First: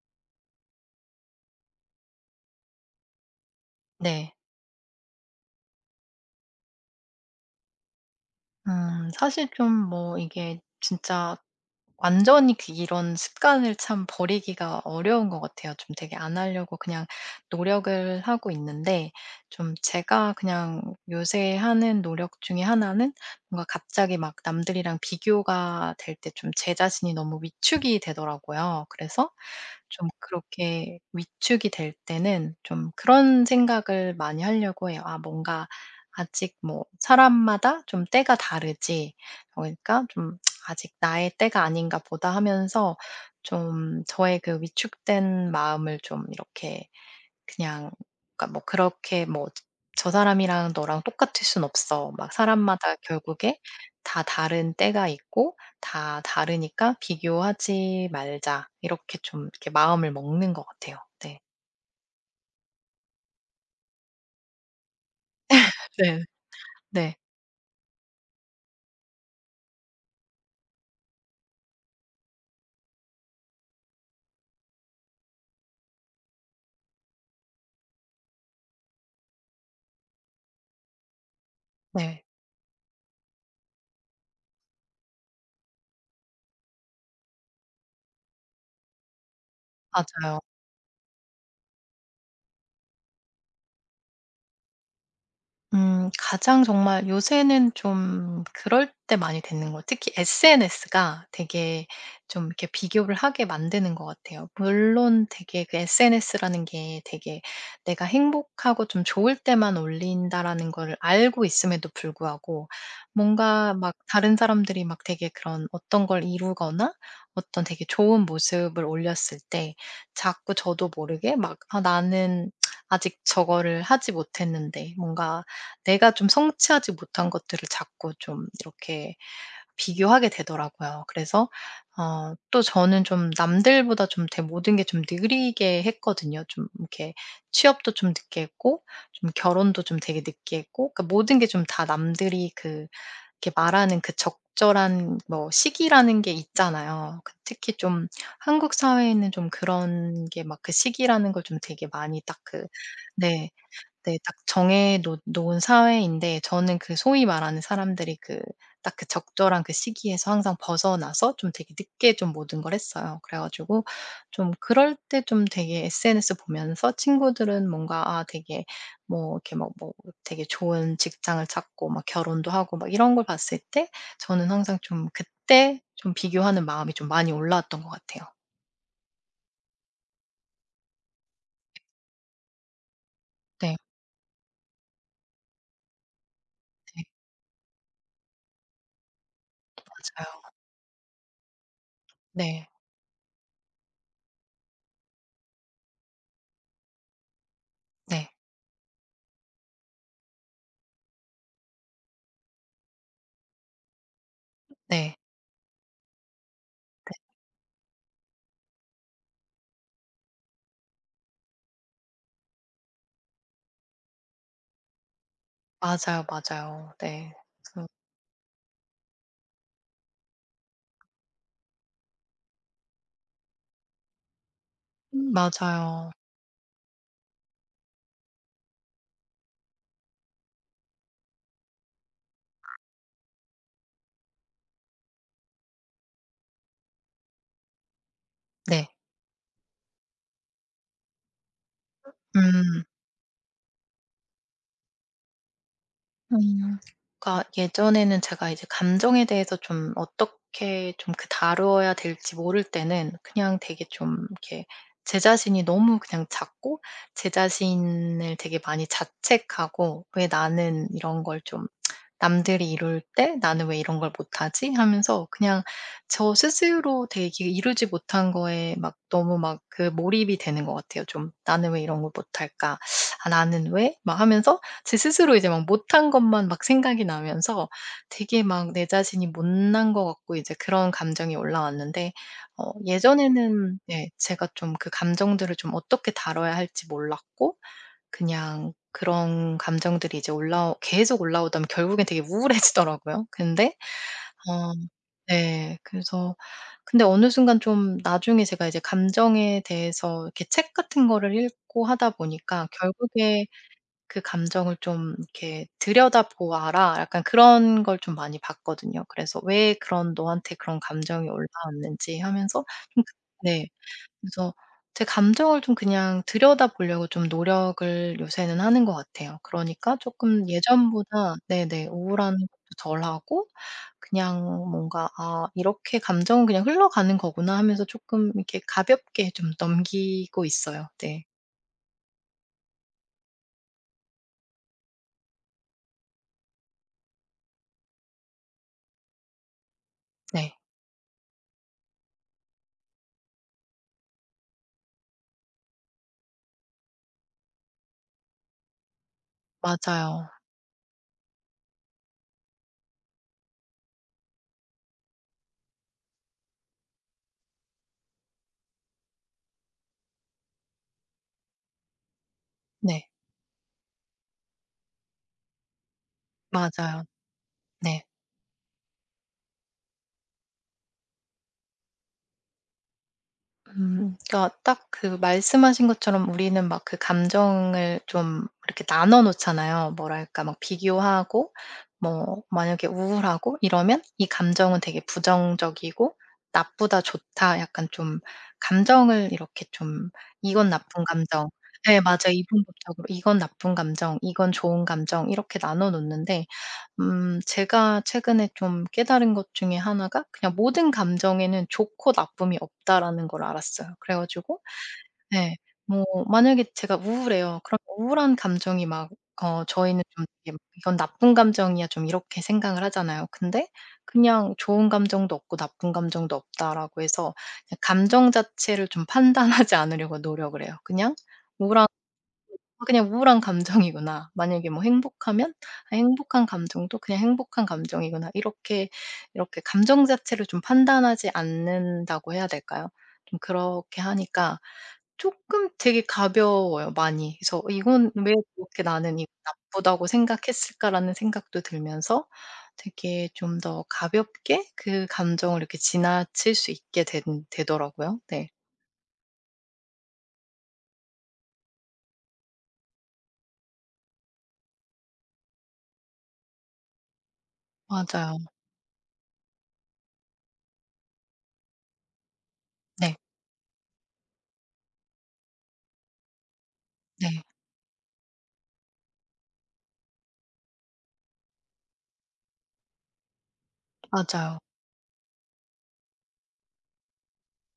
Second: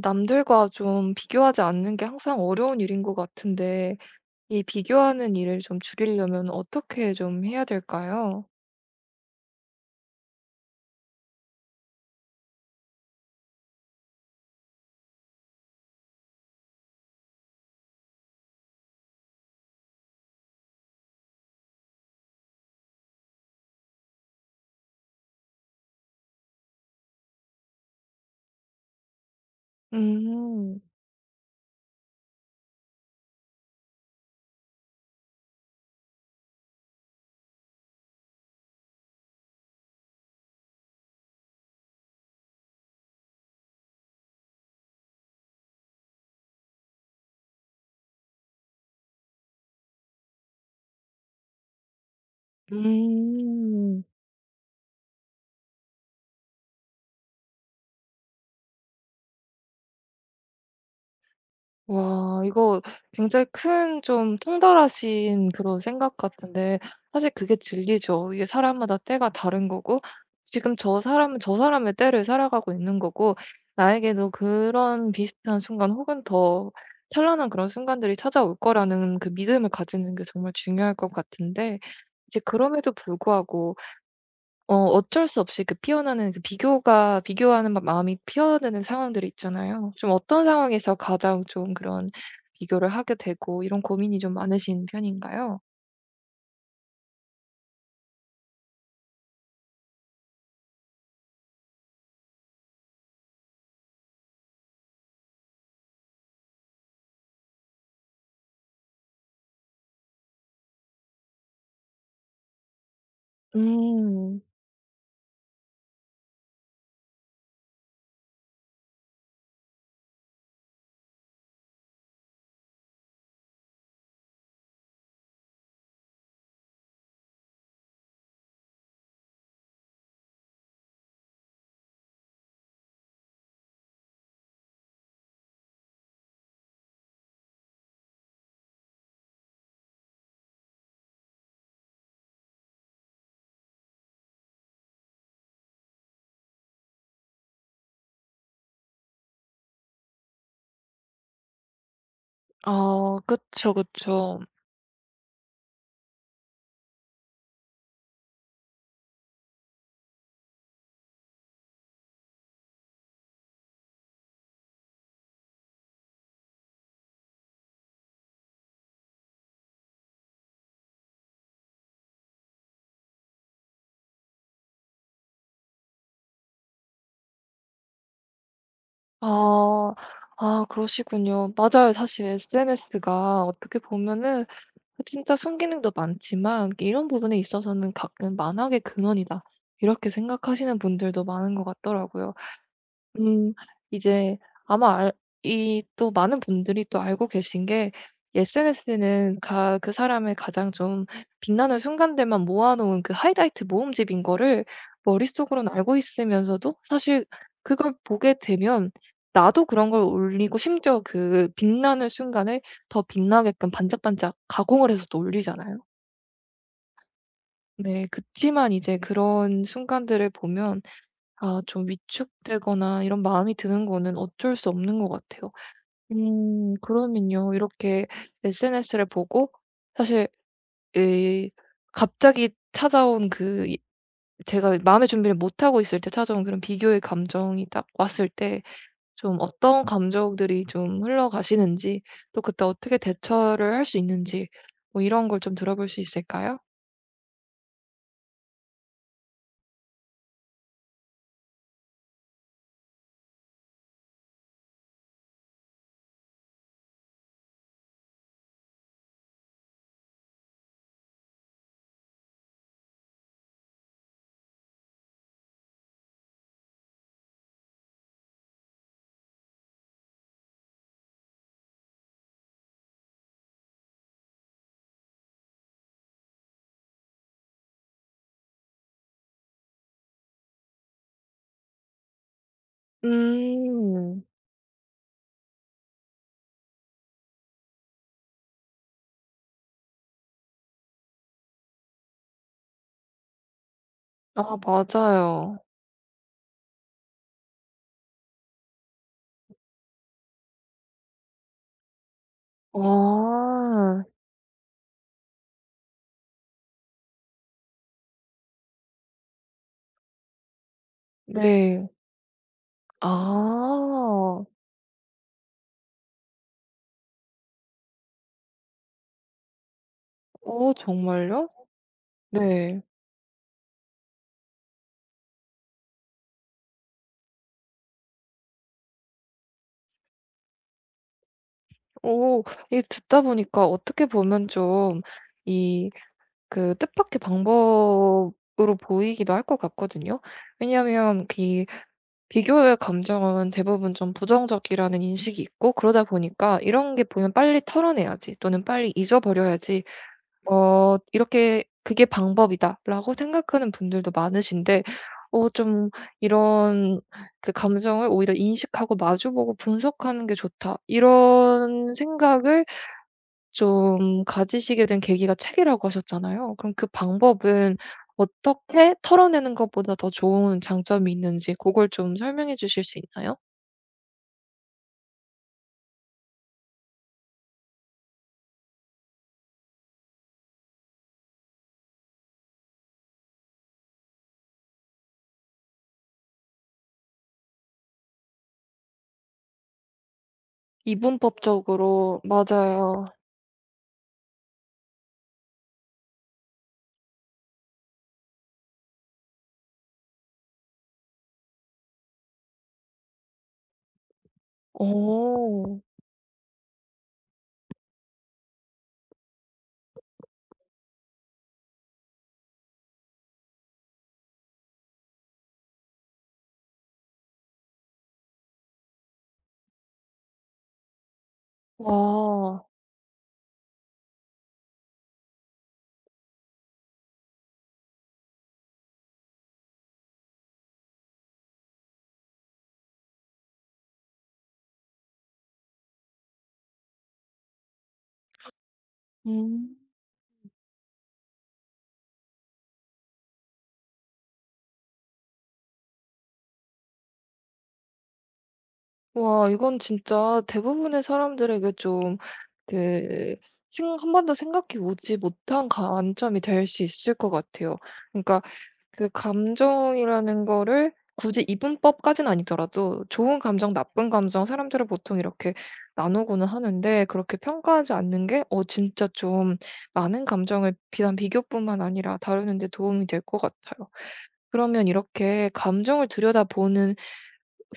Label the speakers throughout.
Speaker 1: 남들과 좀 비교하지 않는 게 항상 어려운 일인 것 같은데,
Speaker 2: 네.
Speaker 1: 이 비교하는 일을 좀 줄이려면 어떻게 좀 해야 될까요?
Speaker 2: 사실 좀 뭐 이게 진짜 완전히 그 이런 습관을 참 버리기가 어려운 것 같아요. 좀 되게 안 하려고 그냥 노력을 하고 있는데 좀 제가 그냥 요새 하는 노력 중에 하나는 뭔가 갑자기 막 남들이랑 비교가 될 때 좀 제 자신이 너무 위축이 되더라고요. 그래서 좀
Speaker 1: 음.
Speaker 2: 그렇게 위축이 될 때는 좀 그런 생각을 많이 하려고 해요. 아 뭔가 아직 뭐 사람마다 좀 때가 다르지. 그러니까 좀 '아직 나의 때가 아닌가 보다.' 하면서 좀 저의 그 위축된 마음을 좀 이렇게, 그냥, 그러니까 뭐 그렇게 뭐 '저 사람이랑 너랑 똑같을 순 없어.' 막 사람마다 결국에
Speaker 1: 음.
Speaker 2: 다 다른 때가 있고 다 다르니까 '비교하지 말자.' 이렇게 좀 이렇게 마음을 먹는 것 같아요. 네.
Speaker 1: 와, 이거 굉장히 큰 좀 통달하신 그런 생각
Speaker 2: 네.
Speaker 1: 같은데,
Speaker 2: 네.
Speaker 1: 사실 그게 진리죠. 이게 사람마다 때가 다른 거고, 지금 저 사람은 저 사람의 때를 살아가고 있는 거고, 나에게도 그런 비슷한 순간 혹은 더 찬란한 그런 순간들이 찾아올 거라는 그 믿음을 가지는 게 정말 중요할 것 같은데,
Speaker 2: 네.
Speaker 1: 이제 그럼에도 불구하고 어쩔 수 없이 그 피어나는 그 비교가 비교하는 막 마음이 피어드는 상황들이 있잖아요. 좀
Speaker 2: 맞아요.
Speaker 1: 어떤 상황에서 가장 좀 그런 비교를 하게 되고 이런 고민이 좀 많으신 편인가요?
Speaker 2: 가장 정말 요새는 좀 그럴 때 많이 듣는 거, 특히 SNS가 되게 좀 이렇게 비교를 하게 만드는 것 같아요. 물론 되게 그 SNS라는 게 되게 '내가 행복하고 좀 좋을 때만 올린다.'라는 걸 알고 있음에도 불구하고, 뭔가 막 다른
Speaker 1: 음.
Speaker 2: 사람들이 막 되게 그런 어떤 걸 이루거나 어떤 되게 좋은 모습을 올렸을 때 자꾸 저도 모르게 막 '아, 나는 아직 저거를 하지 못했는데.' 뭔가 내가 좀 성취하지 못한 것들을 자꾸 좀 이렇게 비교하게 되더라고요. 그래서 또 저는 좀 남들보다 좀 모든 게 좀 느리게 했거든요. 좀 이렇게 취업도 좀 늦게 했고 좀 결혼도 좀 되게 늦게 했고, 그러니까 모든 게 좀 다 남들이 그 이렇게 말하는 그 적절한 뭐 시기라는 게 있잖아요. 그 특히 좀 한국 사회에는 좀 그런 게 막 그 시기라는 걸 좀 되게 많이 딱 그,
Speaker 1: 아,
Speaker 2: 네.
Speaker 1: 그쵸,
Speaker 2: 네. 딱
Speaker 1: 그쵸.
Speaker 2: 정해 놓 놓은 사회인데 저는 그 소위 말하는 사람들이 그 딱 그 적절한 그 시기에서 항상 벗어나서 좀 되게 늦게 좀 모든 걸 했어요. 그래 가지고 좀 그럴 때 좀 되게 SNS 보면서 친구들은 뭔가 아 되게 뭐 이렇게 막 뭐 되게 좋은 직장을 찾고 막 결혼도 하고 막 이런 걸 봤을 때 저는 항상 좀 그때 좀 비교하는 마음이 좀 많이 올라왔던 것 같아요.
Speaker 1: 아. 아, 그러시군요. 맞아요. 사실 SNS가
Speaker 2: 네.
Speaker 1: 어떻게 보면은 진짜 순기능도 많지만,
Speaker 2: 네.
Speaker 1: 이런 부분에 있어서는 가끔 '만악의 근원이다.' 이렇게
Speaker 2: 맞아요.
Speaker 1: 생각하시는 분들도 많은 것 같더라고요.
Speaker 2: 네.
Speaker 1: 음 이제, 아마 알 이 또 많은 분들이 또 알고 계신 게,
Speaker 2: 네.
Speaker 1: SNS는 가 그 사람의 가장 좀 빛나는 순간들만 모아 놓은 그 하이라이트 모음집인 거를
Speaker 2: 네.
Speaker 1: 머릿속으로는 알고 있으면서도, 사실 그걸 보게 되면 나도 그런 걸 올리고, 심지어 그 빛나는 순간을 더 빛나게끔 반짝반짝 가공을 해서 또 올리잖아요.
Speaker 2: 맞아요, 맞아요. 네.
Speaker 1: 네. 그치만 이제 그런 순간들을 보면, 아, 좀 위축되거나 이런 마음이 드는 거는 어쩔 수 없는 것 같아요.
Speaker 2: 맞아요.
Speaker 1: 그러면요, 이렇게 SNS를 보고, 사실 이 갑자기 찾아온 그 이 제가 마음의 준비를 못 하고 있을 때 찾아온 그런 비교의 감정이 딱 왔을 때,
Speaker 2: 네.
Speaker 1: 좀 어떤 감정들이 좀 흘러가시는지, 또 그때
Speaker 2: 음.
Speaker 1: 어떻게 대처를 할 수 있는지, 뭐 이런 걸 좀 들어볼 수 있을까요?
Speaker 2: 음. 그러니까 예전에는 제가 이제 감정에 대해서 좀 어떻게 좀 그 다뤄야 될지 모를 때는, 그냥 되게 좀 이렇게 제 자신이 너무 그냥 작고, 제 자신을 되게 많이 자책하고 '왜 나는 이런 걸좀 '남들이 이룰 때 나는 왜 이런 걸 못하지?' 하면서 그냥 저 스스로 되게 이루지 못한 거에 막 너무 막 그 몰입이 되는 것 같아요 좀. '나는 왜 이런 걸 못할까? 아 나는 왜?' 막 하면서 제 스스로 이제 막 못한 것만 막 생각이 나면서 되게 막 내 자신이 못난 것 같고 이제 그런 감정이 올라왔는데, 예전에는, 예,
Speaker 1: 음.
Speaker 2: 제가 좀 그 감정들을 좀 어떻게 다뤄야 할지 몰랐고, 그냥 그런 감정들이 이제 올라오 계속 올라오다 보면 결국엔 되게 우울해지더라고요. 근데
Speaker 1: 아,
Speaker 2: 어
Speaker 1: 맞아요.
Speaker 2: 네. 그래서 근데 어느 순간 좀 나중에 제가 이제 감정에 대해서 이렇게 책 같은 거를 읽고 하다 보니까 '결국에
Speaker 1: 아.
Speaker 2: 그 감정을 좀 이렇게 들여다보아라.' 약간 그런 걸 좀 많이 봤거든요. 그래서 '왜 그런, 너한테 그런 감정이
Speaker 1: 네.
Speaker 2: 올라왔는지.' 하면서 좀 그, 네.
Speaker 1: 아.
Speaker 2: 그래서 제 감정을 좀 그냥 들여다보려고 좀 노력을 요새는 하는 것 같아요. 그러니까 조금
Speaker 1: 어,
Speaker 2: 예전보다,
Speaker 1: 정말요?
Speaker 2: 네네, 우울한 것도
Speaker 1: 네.
Speaker 2: 덜하고 그냥 뭔가 '아 이렇게 감정은 그냥 흘러가는 거구나.' 하면서 조금 이렇게 가볍게 좀 넘기고 있어요. 네.
Speaker 1: 오, 이 듣다 보니까 어떻게 보면 좀 이 그 뜻밖의 방법으로 보이기도 할 것 같거든요.
Speaker 2: 네.
Speaker 1: 왜냐하면 이 비교의 감정은 대부분 좀 부정적이라는 인식이 있고, 그러다 보니까 이런 게 보면 빨리 털어내야지, 또는 빨리 잊어버려야지,
Speaker 2: 맞아요.
Speaker 1: 이렇게 '그게 방법이다.'라고 생각하는 분들도 많으신데, 좀 이런 그 감정을 오히려 인식하고 마주 보고 '분석하는 게 좋다.' 이런 생각을
Speaker 2: 네.
Speaker 1: 좀 가지시게 된 계기가 책이라고 하셨잖아요. 그럼 그
Speaker 2: 맞아요.
Speaker 1: 방법은
Speaker 2: 네.
Speaker 1: 어떻게 털어내는 것보다 더 좋은 장점이 있는지, 그걸 좀 설명해 주실 수 있나요?
Speaker 2: 음. 그러니까 딱 그 말씀하신 것처럼 우리는 막 그 감정을 좀 이렇게 나눠 놓잖아요. 뭐랄까 막 비교하고 뭐 만약에 우울하고 이러면 이 감정은 되게 부정적이고 나쁘다, 좋다, 약간 좀 감정을 이렇게 좀, 이건 나쁜 감정, 네
Speaker 1: 이분법적으로,
Speaker 2: 맞아요. 이분법적으로
Speaker 1: 맞아요.
Speaker 2: 이건 나쁜 감정, 이건 좋은 감정, 이렇게 나눠 놓는데 제가 최근에 좀 깨달은 것 중에 하나가 그냥 '모든 감정에는 좋고 나쁨이 없다.'라는 걸 알았어요. 그래 가지고, 네,
Speaker 1: 오.
Speaker 2: 뭐 만약에 제가 우울해요. 그럼 우울한 감정이 막, 저희는 좀 이게 '이건 나쁜 감정이야.' 좀 이렇게 생각을 하잖아요. 근데 그냥 '좋은 감정도 없고 나쁜 감정도 없다.'라고 해서 그냥 감정 자체를 좀 판단하지 않으려고 노력을 해요. 그냥 우울한
Speaker 1: 와.
Speaker 2: 아 그냥 우울한 감정이구나. 만약에 뭐 행복하면 '아 행복한 감정도 그냥 행복한 감정이구나.' 이렇게 감정 자체를 좀 판단하지 않는다고 해야 될까요? 좀 그렇게 하니까 쪼끔 되게 가벼워요, 많이. 그래서 '이건 왜 그렇게 나는 이
Speaker 1: 음.
Speaker 2: 나쁘다고 생각했을까?'라는 생각도 들면서 되게 좀 더 가볍게 그 감정을 이렇게 지나칠 수 있게 된 되더라고요. 네.
Speaker 1: 와, 이건 진짜 대부분의 사람들에게 좀 그 생 한 번도 생각해 보지 못한 관점이 될 수 있을 것 같아요.
Speaker 2: 맞아요.
Speaker 1: 그러니까 그 감정이라는 거를 굳이 이분법까지는 아니더라도
Speaker 2: 네.
Speaker 1: 좋은 감정, 나쁜 감정, 사람들은 보통 이렇게 나누고는 하는데, 그렇게
Speaker 2: 네.
Speaker 1: 평가하지 않는 게 진짜 좀 많은 감정을 비단 비교뿐만 아니라 다루는 데 도움이 될 것 같아요.
Speaker 2: 맞아요.
Speaker 1: 그러면 이렇게 감정을 들여다보는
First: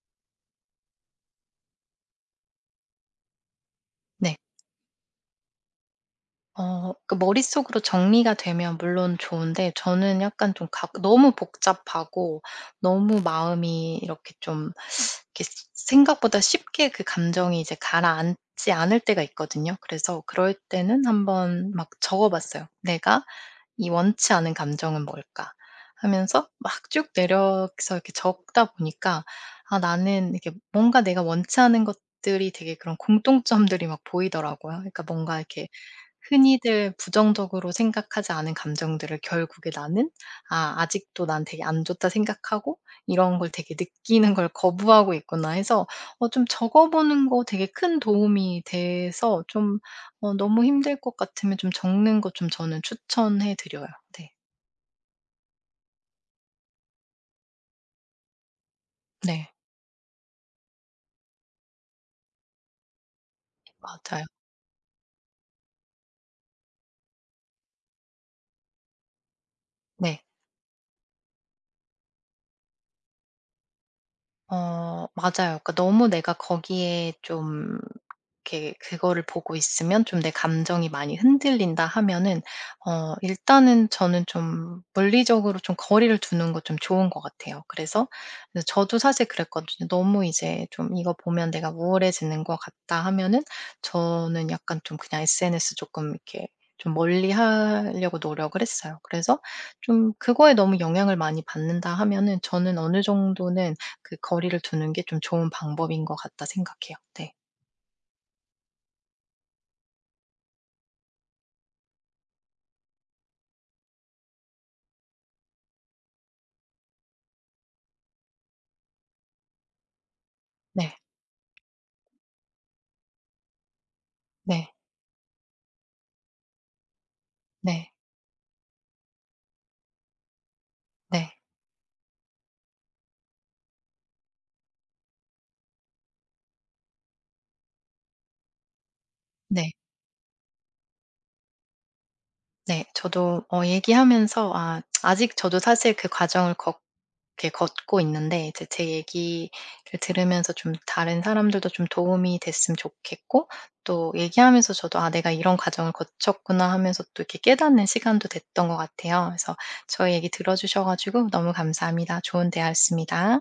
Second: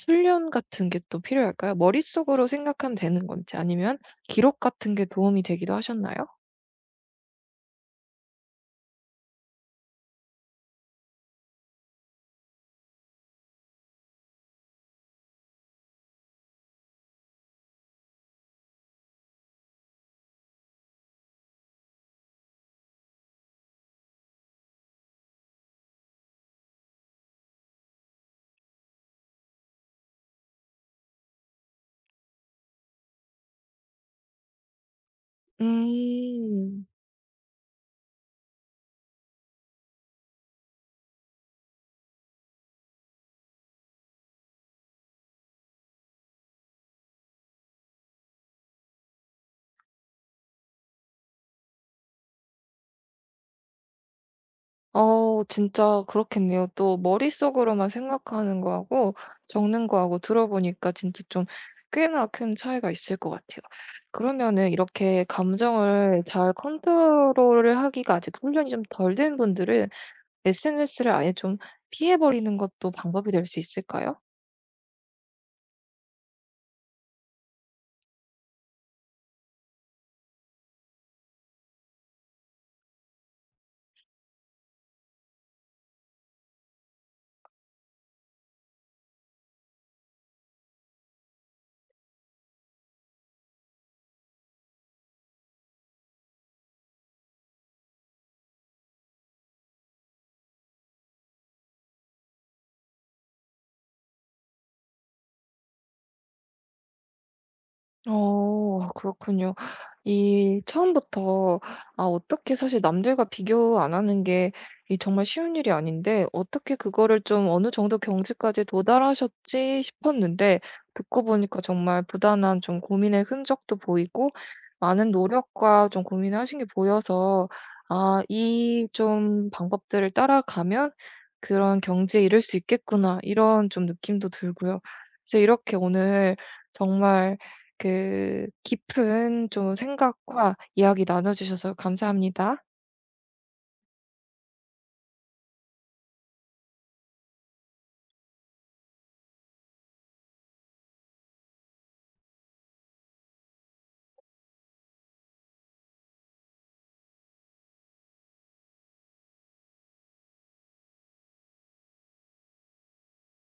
Speaker 1: 훈련 같은 게 또 필요할까요? 머릿속으로 생각하면 되는 건지, 아니면
Speaker 2: 네.
Speaker 1: 기록 같은 게 도움이 되기도 하셨나요?
Speaker 2: 그 머릿속으로 정리가 되면 물론 좋은데, 저는 약간 좀 각 너무 복잡하고 너무 마음이 이렇게 좀 이렇게 생각보다 쉽게 그 감정이 이제 가라앉지 않을 때가 있거든요. 그래서 그럴 때는 한번 막 적어 봤어요. '내가 이 원치 않은 감정은 뭘까?' 하면서 막 쭉 내려서 이렇게 적다 보니까, 아 나는 이렇게 뭔가 내가 원치 않은 것들이 되게 그런 공통점들이 막 보이더라고요. 그러니까 뭔가 이렇게
Speaker 1: 음.
Speaker 2: 흔히들 부정적으로 생각하지 않은 감정들을 결국에 나는 '아 아직도 난 되게 안 좋다 생각하고 이런 걸 되게 느끼는 걸 거부하고 있구나.' 해서, 좀 적어 보는 거 되게 큰 도움이 돼서 좀, 너무 힘들 것 같으면 좀 적는 거 좀 저는 추천해 드려요. 네.
Speaker 1: 어, 진짜 그렇겠네요. 또 머릿속으로만 생각하는 거하고
Speaker 2: 네.
Speaker 1: 적는 거하고, 들어보니까 진짜 좀 꽤나 큰 차이가 있을 것 같아요.
Speaker 2: 맞아요.
Speaker 1: 그러면은 이렇게 감정을 잘 컨트롤을 하기가 아직 훈련이 좀 덜 된 분들은,
Speaker 2: 네.
Speaker 1: SNS를 아예 좀 피해 버리는 것도 방법이 될 수 있을까요?
Speaker 2: 맞아요. 그러니까 너무 내가 거기에 좀 이렇게 그거를 보고 있으면 좀 '내 감정이 많이 흔들린다.' 하면은, 일단은 저는 좀 물리적으로 좀 거리를 두는 거 좀 좋은 것 같아요. 그래서, 저도 사실 그랬거든요. 너무 이제 좀 '이거 보면 내가 우울해지는 것 같다.' 하면은 저는 약간 좀 그냥 SNS 조금 이렇게 좀 멀리하려고 노력을 했어요. 그래서 좀 그거에 너무 영향을 많이 받는다 하면은 저는 어느 정도는 그 거리를 두는 게 좀 좋은 방법인 것 같다 생각해요. 네.
Speaker 1: 어, 그렇군요. 이 처음부터, 아, 어떻게 사실 남들과 비교 안 하는 게 이 정말 쉬운 일이 아닌데, 어떻게 그거를 좀 어느 정도 경지까지 도달하셨지 싶었는데,
Speaker 2: 네.
Speaker 1: 듣고 보니까 정말 부단한 좀 고민의 흔적도 보이고,
Speaker 2: 네.
Speaker 1: 많은 노력과 좀 고민을 하신 게 보여서,
Speaker 2: 네.
Speaker 1: 아, 이 좀 방법들을 따라가면
Speaker 2: 네.
Speaker 1: '그런 경지에 이를 수 있겠구나.' 이런 좀 느낌도 들고요. 그래서 이렇게 오늘 정말 그 깊은
Speaker 2: 네.
Speaker 1: 좀 생각과 이야기 나눠 주셔서 감사합니다.
Speaker 2: 네. 저도 얘기하면서, 아 아직 저도 사실 그 과정을 걷 이렇게 걷고 있는데 이제 제 얘기를 들으면서 좀 다른 사람들도 좀 도움이 됐으면 좋겠고, 또 얘기하면서 저도 '아 내가 이런 과정을 거쳤구나.' 하면서 또 이렇게 깨닫는 시간도 됐던 것 같아요. 그래서 저의 얘기 들어 주셔 가지고 너무 감사합니다. 좋은 대화였습니다.